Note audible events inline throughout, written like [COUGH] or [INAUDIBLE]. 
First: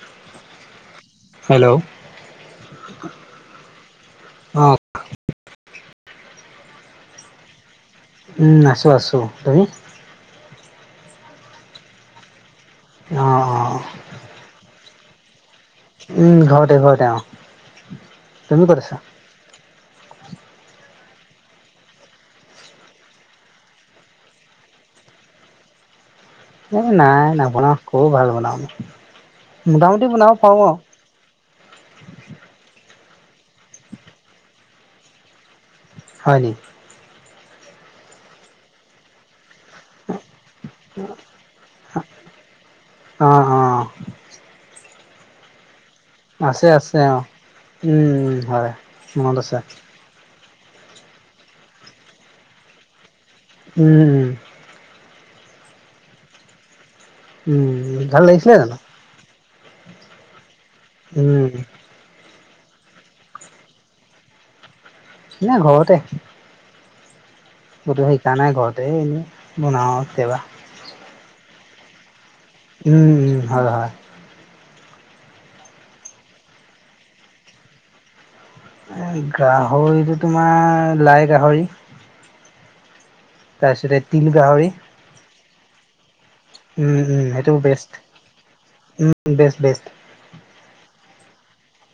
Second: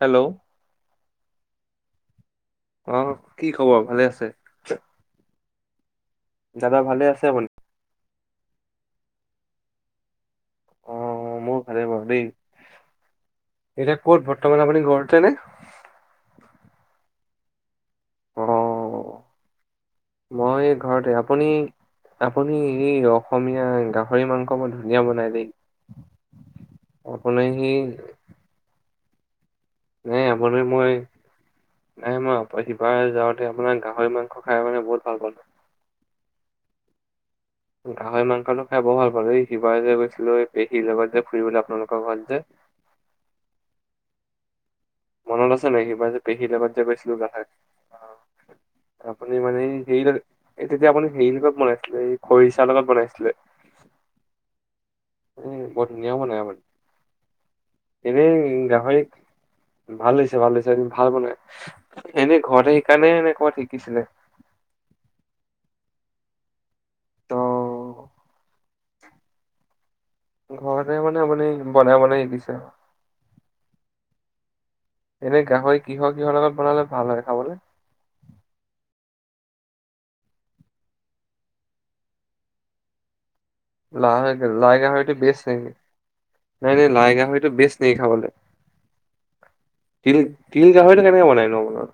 Hello hello অ' কি খবৰ ভালে আছে অ দাদা ভালে আছে আপুনি উম আছো আছো তুমি অ মোৰ ভালে বাৰু দেই অ অ এতিয়া ক'ত বৰ্তমান আপুনি ঘৰতে নে উম ঘৰতে ঘৰতে অ অ তুমি ক'ত আছা। মই ঘৰতে আপুনি আপুনি এই অসমীয়া গাহৰি মাংস মই ধুনীয়া বনাই দেই এই নাই আপুনি সেই নবনাওঁ একো ভাল নবনাওঁ এই আপোনি মই নাই মই শিপাৰে যা আপোনাৰ গাহৰি মাংস খাই মানে বহুত ভাল পালো। হয় নি গাহৰি মাংসটো খাই বৰ ভাল পালো দেই ইবাৰৰে যে গৈছিলো এই পেহীৰ লগত যে ফুৰিবলৈ আপোনালোকৰ ঘৰত যে অ [INAUDIBLE] মনত আছে নেকি মই যে পেহী আছে লগত যে আছে গৈছিলো অ গাহাই আহ উম হয় আপুনি মনত আছে মানে এই হে এই তেতিয়া আপুনি হেৰি লগত বনাইছিলে এই খৰিচাৰ লগত বনাইছিলে। উম উম বৰ ধুনীয়া ‌বনাই উম উম আপোনি ভাল এনে লাগিছিলে জানো গাহৰি ভাল হৈছে ভাল হৈছে ভাল উম বনাই এনে ঘৰতে শিকা নে এনে ক'বাত শিকিছিলে নাই ঘৰতে অ' কতো শিকা নাই ঘৰতে এনে বনাও আৰু ঘৰতে মানে মানে বনাই বনাই দিছে উম হয়, হয়। এনে গাহৰি কিহৰ কিহৰ লগত বনালে ভাল হয় খাবলৈ। গাহৰিটো তোমাৰ লাই গাহৰি তাৰপিছতে তিল গাহৰি লয় গাহৰিটো বেছ নেকি এ উম লাই উম গাহৰিতো সেইটো বেষ্ট নেকী খাবলৈ। উম বেষ্ট বেষ্ট তিল তিল গাহৰিটো কেনেকে বনাই নহ আপোনালোকৰ।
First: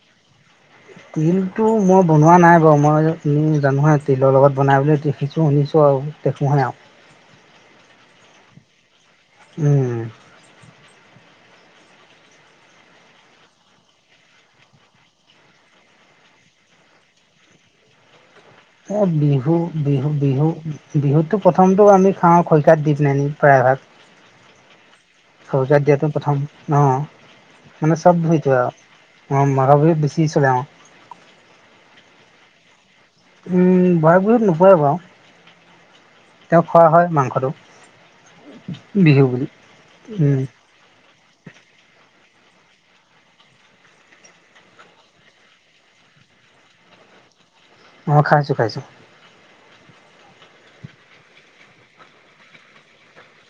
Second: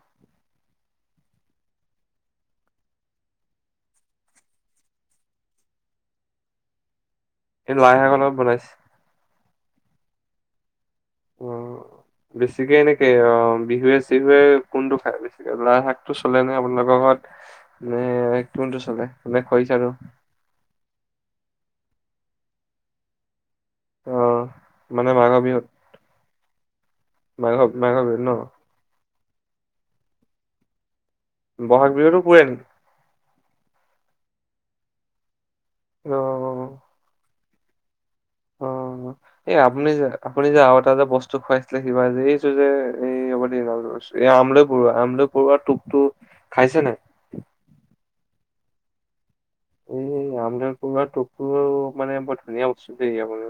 তিলটো মই বনোৱা নাই বাৰু মই আপমি জানোহে তিলৰ লগত বনাই বুলি দেখিছোঁ শুনিছোঁ আৰু দেখুহে আও এই লাইশাকৰ লগত বনাইছে। উম উম বেছিকে এনেকে অ বিহুৱে চিহুৱে কোনটো খায় বেছিকে লাই শাক টো চলে নে আপোনালোকৰ। খত এ খত। এ বিহু বিহু বিহু বিহুততো প্ৰথমতো আমি খাওঁ খৰিকাত দি কিনে। প্ৰায়ভাগ অ'। মানে মাঘৰ বিহুত শৌজাত দিয়াতো প্ৰথম অ মাঘ মানে মাঘৰ বিহুত চব ন ধইতো আৰু অ মাঘৰ বিহুত বেছি চলে। বহাগ বিহুতো পুৰে‌ নেকী। উম বহাগ বিহুত নোপৰে বাৰু তেও অ', খোৱা হয় মাংসটো। অ বিহু বুলি এই আপুনি যে উম আপুনি যে আৰু এটা যে বস্তু খুৱাইছিলে কিবা যে। যে এই হব এই আমলৈ পৰুৱা আমলৈ পৰুৱা টোপটো খাইছে নাই খাইছোঁ খাইছোঁ এই আমদান কৰুৱাৰ ফটো মানে বৰ ধুনীয়া বস্তু দেই আপাৰ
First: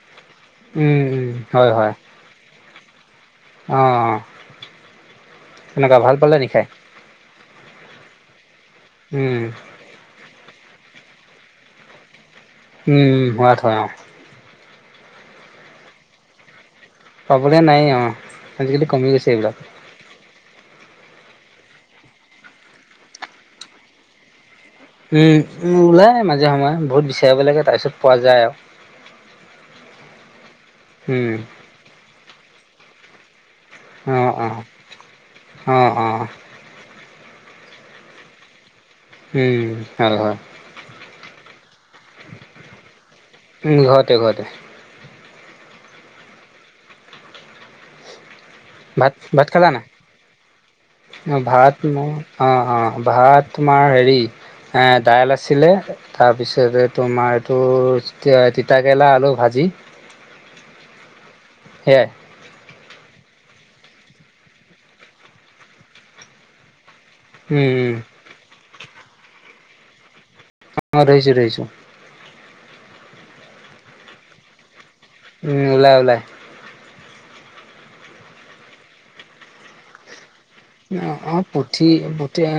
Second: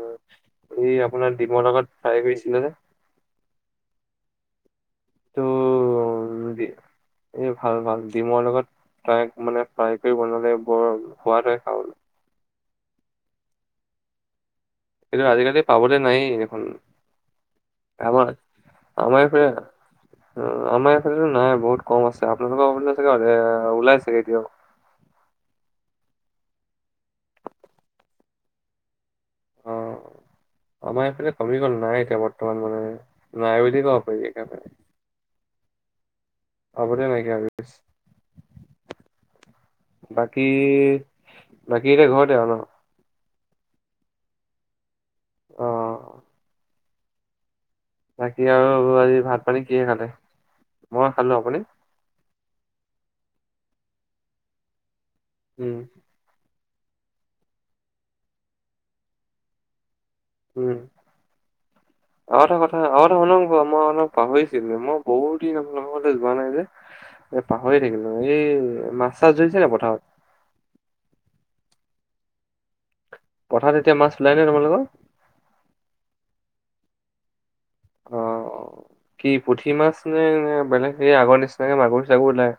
এই উম উম আপোনাৰ দিমৰ হয় হয় লগত ফ্ৰাই কৰিছিলে যে। অ তেনেকুৱা ভাত উ দি এ ভাল ভাল ডিমৰ লগত উম মানে ফ্ৰাই কৰি বনালে। ৰ সোৱাদে খাও ন উম হোৱাত হয় অ এইটো আজিকালি পাবলৈ নাই দেখুন পাবলে নাই অ আজিকালি কমি আমাৰ গৈছে এইফালে এইবিলাক। আমাৰ ইফালতো নাই বহুত কম আছে আপোনালোকৰ ফালে চাগে ওলাই চাগে দিয়ক। উম উম ওলাই মাজে সময়ে বহুত বিচাৰিব লাগে তাৰ পিছত পোৱা যায় আৰু অ' আমাৰ এফালে উম কমি গ'ল নাই এতিয়া বৰ্তমান মানে নাইবধি ক অ অ কাৰণে। অ অ। পাবলে নাইকিয়া হৈ উম গৈছে হয় হয় বাকী বাকী এতিয়া ঘৰতে আৰু নহ। উম ঘৰতে ঘৰতে। অ বাকী আৰু ভাত আজি ভাত পানী খালা কিহে নাই খালে? মই খালো, অ আপুনি? ভাত ম অ অ ভাত তোমাৰ হেৰি দাইল আছিলে উম, তাৰপিছত এনে তোমাৰটো তিতাকেৰেলা আলু ভাজি উম সেইয়াই আগতে শুক মই অলপ পাহৰিছিলো মই বহুত দিন মতে যোৱা নাই যে এ উম পাহৰি উম থাকিলো এই মাছ চাছ ধৰিছে ন পথাৰত অ ধৰিছো ধৰিছো পথাৰত এতিয়া মাছ ওলাই নে তোমালোকৰ। উম ওলাই ওলাই অ কি পুঠি মাছ নে। নে বেলেগ অ সেই আগৰ অ নিচিনাকে পুঠি মাগুৰ চাগুৰ পুঠি ওলাই? এ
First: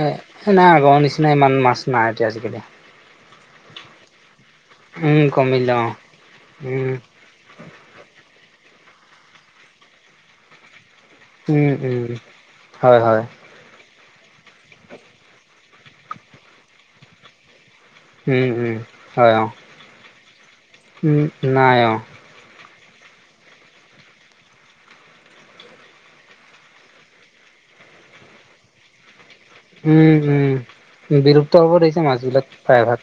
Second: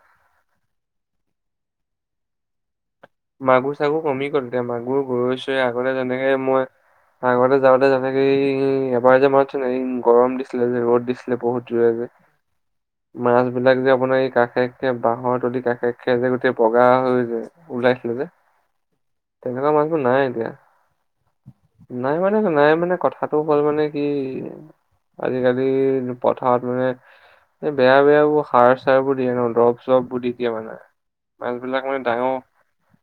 নাই আগৰ নিচিনা ইমান মাছ নিচ ন এতিয়া আজিকালি মাগু চাগু কমি গ'ল। এতিয়া মাগুৰ, উম গৰৈ-চৰই কমিলে অ আগতে যেনেকে মই, উম আগতে যাওঁতে যেনেকে উম এবাৰ যে মাতছোন এই গৰম দিছিলে যে ৰ'দ দি উম বহুত জোৰে যে, উম হয় হয় মাছবিলাক যে আপোনাৰ এই কাষে-কাষে বাঁহৰ তুলি কাষে খে যে গোটেই বগা হৈ যায়, ওলাই যে উম উম হয় অ তেনেকুৱা মাছবোৰ নাই এতিয়া, উম অ নাই মানে নাই মানে কথাটো হ'ল মানে কি, আজিকালি পথাৰত মানে এই বেয়া-বেয়াবোৰ সাৰ-চাৰবোৰ দিয়ে ন। ৰব-চব উম পুদি উম দিয়া মানে, বিলুপ্ত মাছ হ'ব বিলাক ধৰিছে মানে ডাঙৰ মাছবিলাক প্ৰায়ভাগ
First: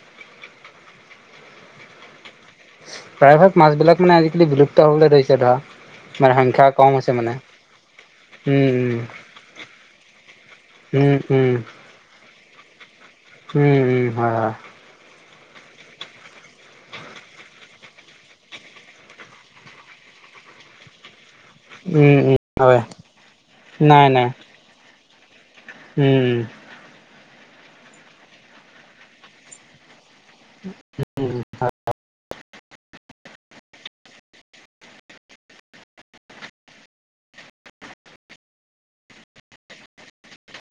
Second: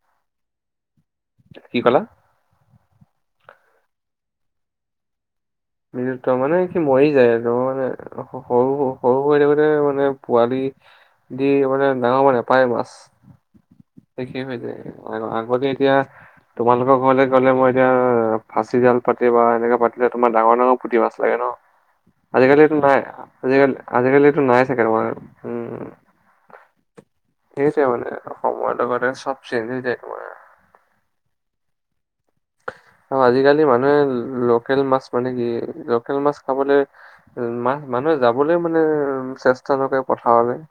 কি কলা? প্ৰায়ভাগ মাছ বিলাক মানে আজিকালি বিলুপ্ত হবলৈ ধৰিছে ধৰা। তাৰ মানে সংখ্যা কি কম মৰি হৈছে যায় মানে আৰু মানে উম সৰু-সৰু হৈ থাকোতে মানে পোৱালি উম উম দি মানে ডাঙৰ মানে নেপায় মাছ, উম উম উম হয় শেষেই হয় হৈ যায় এতিয়া তোমালোকৰ ঘৰলে গ'লে মই এতিয়া ফাচি জাল পাতি বা এনেকে পাতিলে তোমাৰ ডাঙৰ-ডাঙৰ পুঠি মাছ লাগে ন, উম উম আজিকালিটো হয় নাই, আজিকালি-আজিকালিটো নাই চাগে ত উম। সেইটোৱে মানে সময় লগতে চব চেঞ্জ হৈ যায় তোমাৰ। [INAUDIBLE] আৰু আজিকালি মানুহে লোকেল মাছ মানে কি, লোকেল মাছ খাবলৈ মাছ মানুহে যাবলৈ মানে চেষ্টা নকৰে পথাৰলৈ।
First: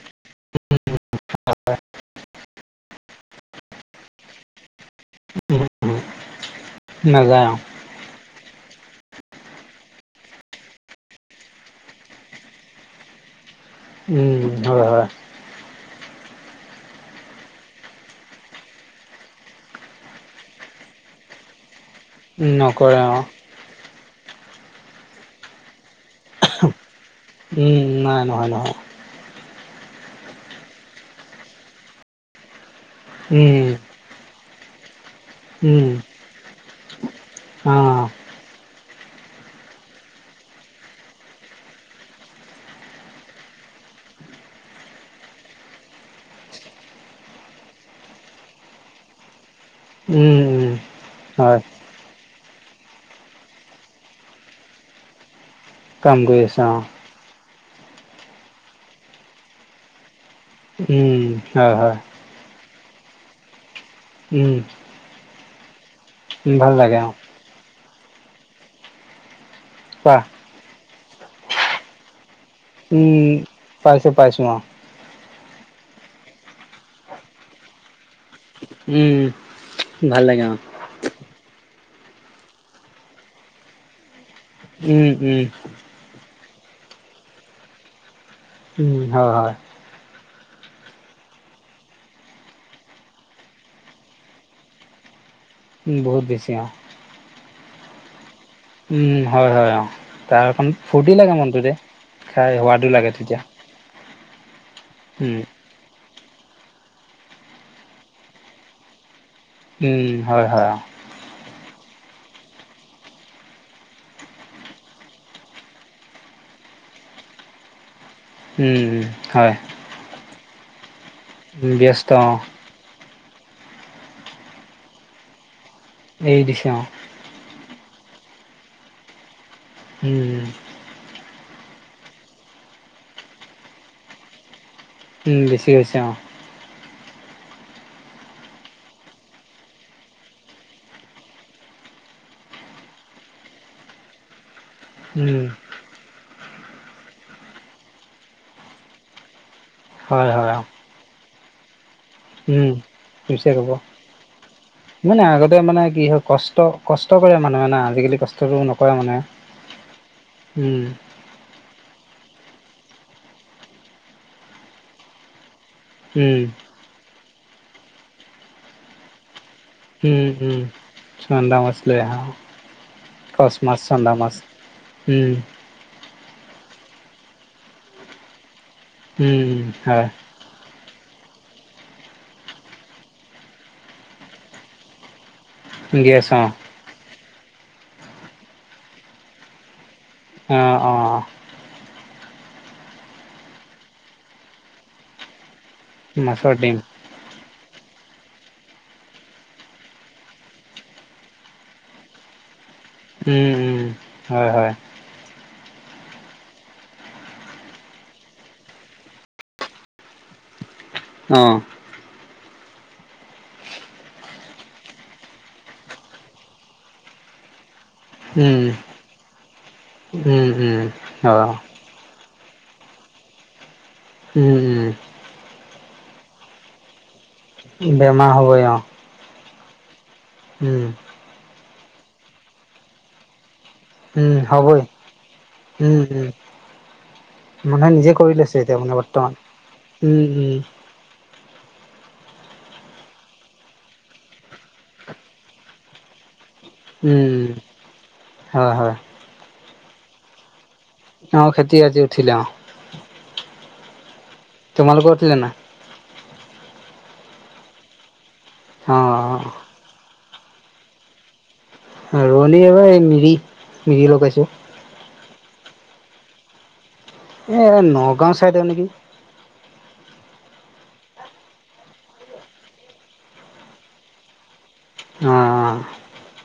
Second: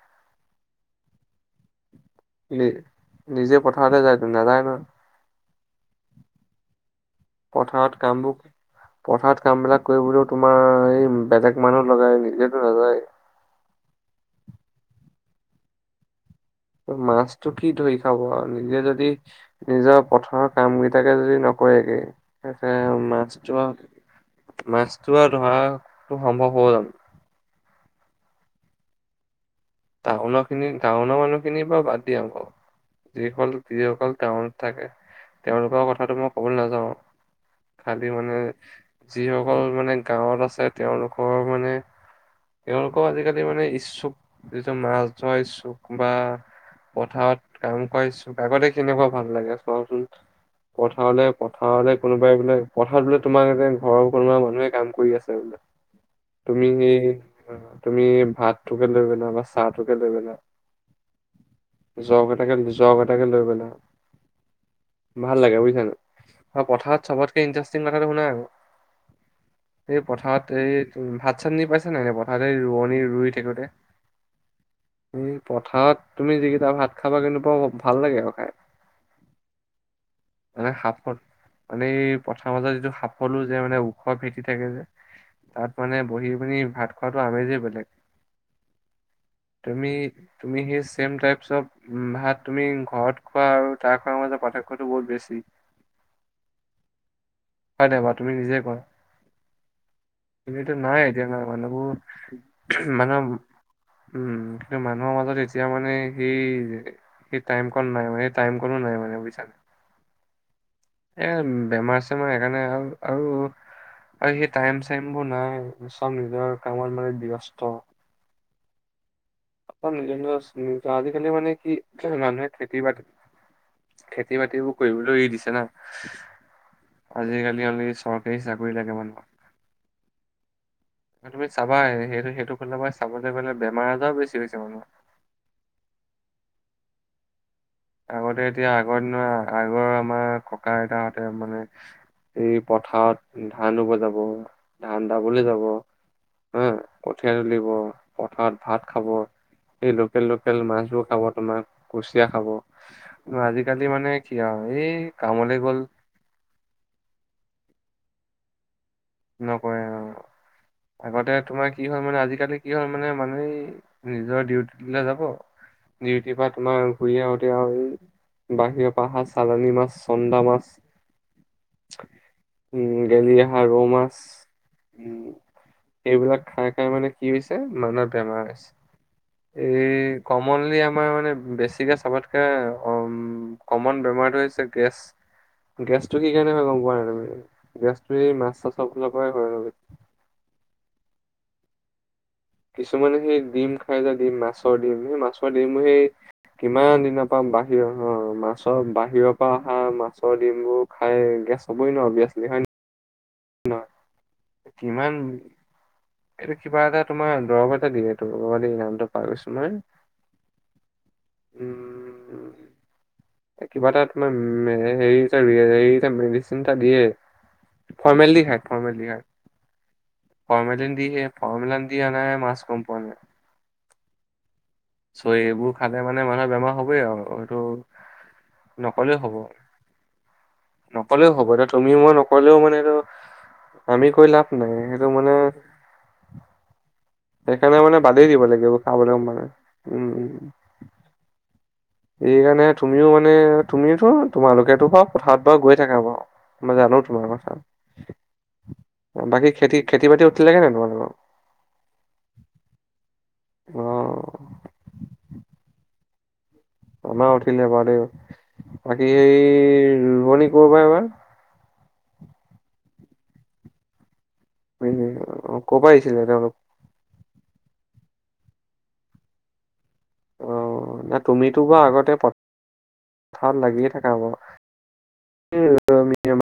[INAUDIBLE] নি নিজে পথাৰতে যায় ত' নাযায় ন। উম, নাযায় অ পথাৰত কামবোৰ পথাৰত কামবিলাক কৰিবলৈও তোমাৰ এই বেলেগ মানুহ লগাই নিজেতো নাযায়। [INAUDIBLE] উম, হয়, হয়। মাছটো কি ধৰি খাব আৰু, নিজে যদি নিজৰ পথাৰৰ কামকেইটাকে যদি নকৰেগে। নকৰে [UNINTELLIGIBLE] অ মাছটো আৰু মাছটো আৰু ধৰাটো সম্ভৱ হ'ব জানো? উম, নাই নহয়, নহয়। টাউনৰখিনি, টাউনৰ মানুহখিনিৰ পৰা বাদ দিয়া আকৌ, উম যিসকল-যিসকল টাউন থাকে, উম তেওঁলোকৰ কথাটো মই কবলৈ নাযাও, অ খালি মানে যিসকল মানে গাঁৱত আছে তেওঁলোকৰ মানে তেওঁলোকৰ আজিকালি মানে ইচ্ছুক, যিটো মাছ ধৰা ইচ্ছুক বা পথাৰত কাম কৰিছো, আগতে কেনেকুৱা ভাল লাগে চোৱাচোন। উম উম হয় পথাৰলে-পথাৰলে কোনোবাই বোলে, পথাৰত বোলে তোমাৰতে ঘৰৰ কোনোবা মানুহে কাম কৰি আছে বোলে। কামগৈ আছা তুমি অ। সেই তুমি ভাতটোকে লৈ পেলা বা চাহটোকে লৈ পেলা উম, হয়, হয়, যোৱাকেইটা যোৱা কেইটা তাকে লৈ, উম, ভাল লাগে বুজিছা নে, উম, নাই ভাল লাগে পথাৰত অ', চবতকে ইনটেৰষ্টিঙং শুনাই আৰু, এই কোৱা পথাৰত, এই ভাত-চাত নি পাইছা নে নাই প ভালেই ৰোৱনী উম, ৰুই থাকোঁতে পাইছোঁ, পাইছোঁ অ', উম, পথাৰত তুমি যিকেইটা ভাত খাবা কিন্তু ভাল লাগে আৰু খাই। উম, ভাল লাগে অ। মানে সাফত মানে এই পথাৰ মাজত যিটো সাফলো যে মানে ওখ ভে থাকে যে, উম, উম, তাত মানে বহি পিনি ভাত খোৱাৰতো আমেজেই বেলেগ। উম হয়, হয়। তুমি তুমি সেই ছেম টাইপ্চ অফ ভাত তুমি ঘৰত খোৱা আৰু তাৰ খোৱাৰ মাজত পাৰ্থক্যটো বহুত বেছি। বহুত বেছি আৰু। [INAUDIBLE] কোৱা? উম, হয়, হয়, অ। কিন্তু তাৰখন এইটো নাই ফূৰ্তি এতিয়া লাগে নাই মনটোতে মানুহবোৰ খাই সোৱাদো লাগে মানুহৰ তেতিয়া। উম, কিন্তু মানুহৰ উম, মাজত এতিয়া মানে সেই যে সেই টাইম কন নো নাই মানে টাইম কনো নাই মানে বুজিছা। উম, হয়-হয়। এ বেমাৰ চেমাৰ এনেকা আৰু-আৰু। আৰু সেই টাইম চাইম বোৰ নাই চব নিজৰ কামত মানে ব্যস্ত। উম, হয়, আ, নিজৰ-নিজৰ আছিল আজিকালি মানে উম, কি ব্যস্ত অ', মানুহে খেতি বাতি খেতি বাতিবোৰো কৰিবলৈ এৰি দিছে না। এৰি দিছে অ', আজিকালি অনলি চৰকাৰী চাকৰি লাগে মানুহক। উম, তুমি চাবা সেইটো সেইটো ফালে মই চাবলৈ গ'লে বেমাৰ আজাৰ বেছি হৈছে মানুহৰ। উম, বেছি হৈছে অহ। আগতে এতিয়া আগৰ দিনৰ আগৰ আমাৰ ককা আইতাহঁতে মানে এই পথাৰত ধান ৰুব জাব। ধান উম, দাবলৈ যাব হে কঠীয়া তুলিব পথাৰত ভাত খাব। এই হয়, হয়, লোকেল-লোকেল অ', মাছবোৰ খাব তোমাৰ কুচিয়া খাব। কিজে হব, আজিকালি মানে কি আৰু এই মানে আগতে কামলৈ গ'ল মানে কি হয় কষ্ট-কষ্ট কৰে মানুহে না। আজিকালি কষ্টটো নক নকৰে অ, আগতে তোমাৰ কি হয় মানে আজি কালি কি হ'ল মানে মানুহে নিজৰ ডিউটি বিলাকত যাব। ডিউটিৰ উম পৰা তোমাৰ ঘূৰি আহোতে আৰু বাহিৰৰ পৰা সা চালানী মাছ, উম চন্দা মাছ উম চন্দা মাছ লৈ আহা উম, গেলি কচ আহা ৰৌ মাছ। চন্দা মাছ উম, এইবিলাক খাই মানে কি হৈছে মানুহৰ বেমাৰ উম হৈছে হয় এই কমনলি আমাৰ মানে বেছিকে চবতকে কমন বেমাৰটো হৈছে গেছ গেছটো গেছ কি অ কাৰণে হয় গম পোৱা নাই তুমি গেছটো সেই মাছ চাছৰ পৰাই হয় আৰু। অঁ-অঁ, কিছুমানে সেই ডিম খাই যে ডিম মাছৰ ডিম সেই মাছৰ ডিম ডিম সেই অ মাছৰ ডিম কিমান দিনৰ পৰা বাহিৰৰ মাছৰ বাহিৰৰ পৰা অহা মাছৰ ডিমবোৰ খাই গেছ হ'বই ন অভিয়াচলি হয় ন? উম - উম। হয় হয় কিমান এইটো কিবা এটা তোমাৰ দ্ৰৱ এটা দিয়ে ধৰিলো নামটো পাহৰিছো মই। [INAUDIBLE] অ', উম, কিবা এটা তোমাৰ হেৰি এটা হেৰি এটা মেডিচিন এটা দিয়ে। ফৰ্মেলি খাই, উম ফৰ্মেলি খাই। উম উম ফৰ্মেলিন দি হে অ ফৰ্মেলিন দি আনা মাছ কম্পেনীয়ে। উম উম চ সেইবোৰ খালে মানে মানুহৰ বেমাৰ হবই আৰু। এইটো বেমাৰ হ'ব অ', নকলেও হ'ব উম নকলেও হ'ব দে তুমি মই নকলেও মানেটো আমি কৈ উম লাভ নাই হ'বই সেইটো মানে উম উম সেইকাৰণে মানুহে মানে বাদেই দিব লাগে খাবলৈ মানে। উম উম। উম-উম, সেইকাৰণে তুমিও মানে তুমিওটো তোমালোকেতো বাৰু পথাৰত বাৰু গৈ থাকা বাৰু। মই জানো তোমাৰ উম কথা হয় হয় বাকী খেতি-খেতি বাতি উঠিলে নে নাই তোমাৰ অ, খেতি বাতি উঠিলে অ, অ তোমালোক উঠিল নে নাই? আমাৰ উঠিলে বাৰ দেই বাকী সেই অ', ৰুমনী ক পৰা এবাৰ। ৰনী এইবাৰ এই মিৰি মিৰি লগাইছো। ক'ৰ পৰা আহিছিলে তেওলোক। এই নগাও ছাইদৰ নেকি? অ, ন তুমিতো বাৰ আগতে পথাৰত লাগিয়ে থকা বাৰু অ',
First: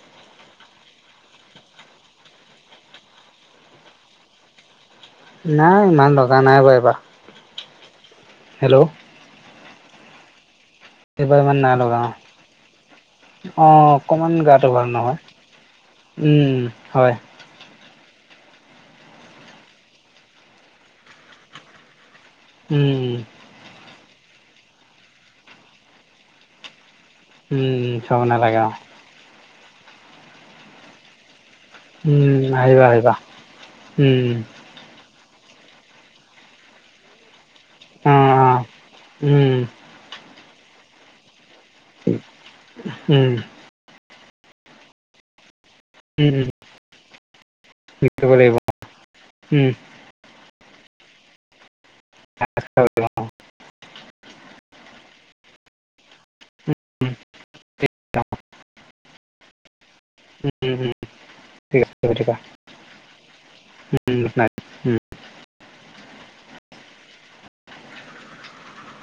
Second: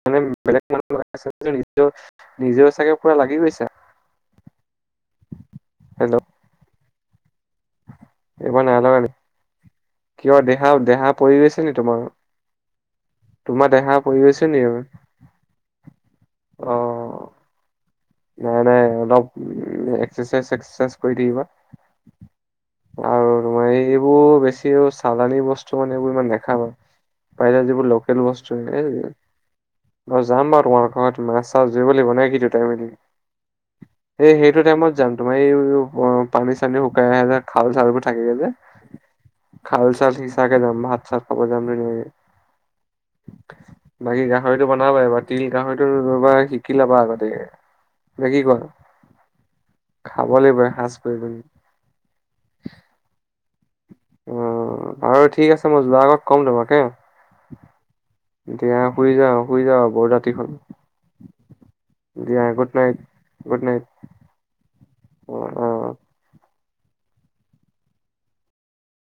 মানে বেলেগ মানুহ লগাইছা যদিও নিজও নিজেও চাগে পুৰা লাগি গৈছা। নাই ইমান হেল্ল' লগা নাই বাৰু এইবাৰ। এইবাৰ নাই হেল্ল' লাগ নেকি কিয় দে। এইবাৰ ইমান নাই লগা অ, অ, তোমাৰ দেহা পৰি অকমান গৈছে নি? গাটো ভাল নহয়। উম অ হয়। নাই- নাই অলপ উম, এক্সাৰচাইজ সেচ্ছেৰচাইজ কৰি থাকিবা। উম, আৰু তোমাৰ এইবোৰ বেছি চালানি বস্তু মানে এইবোৰ ইমান নেখাবা। পাৰিলা উম, যিবোৰ লোকেল চাব বস্তু নালাগে অ'। অ, যাম বাৰু তোমাৰ ঘৰত মাছ থাচ ধৰিব লাগিব নাই কি উম, দুটাই মিলি। আহিবা আহিবা। উম, এ সেইটো টাইমত যাম তোমাৰ এই পানী চানী শুকাই আহে যে। খাউল চাউবোৰ থাকে অ', যে অ'। উম, খাউল চাউল সিচাকে যাম ভাত চাত। বজাম উম, বাকী গাহৰিটো বনাব পাৰিবা তিল গাহৰিটো বনাবো উম, শিকি লবা আগতে। উম, না কৰিব কি লাগিব কোৱা উম। খাব লাগিব এসাজ কৰি। [UNINTELLIGIBLE] আৰু ঠিক আছে মই যোৱা আগত ক'ম তোমাকে উম, দিয়া শুই যাও - শুই যাও। বহুত ৰাতি হ'ল উম, উম, ঠিক আছে ঠিক দিয়াৰ আছে। আগত উম নাই উম। উম, উম।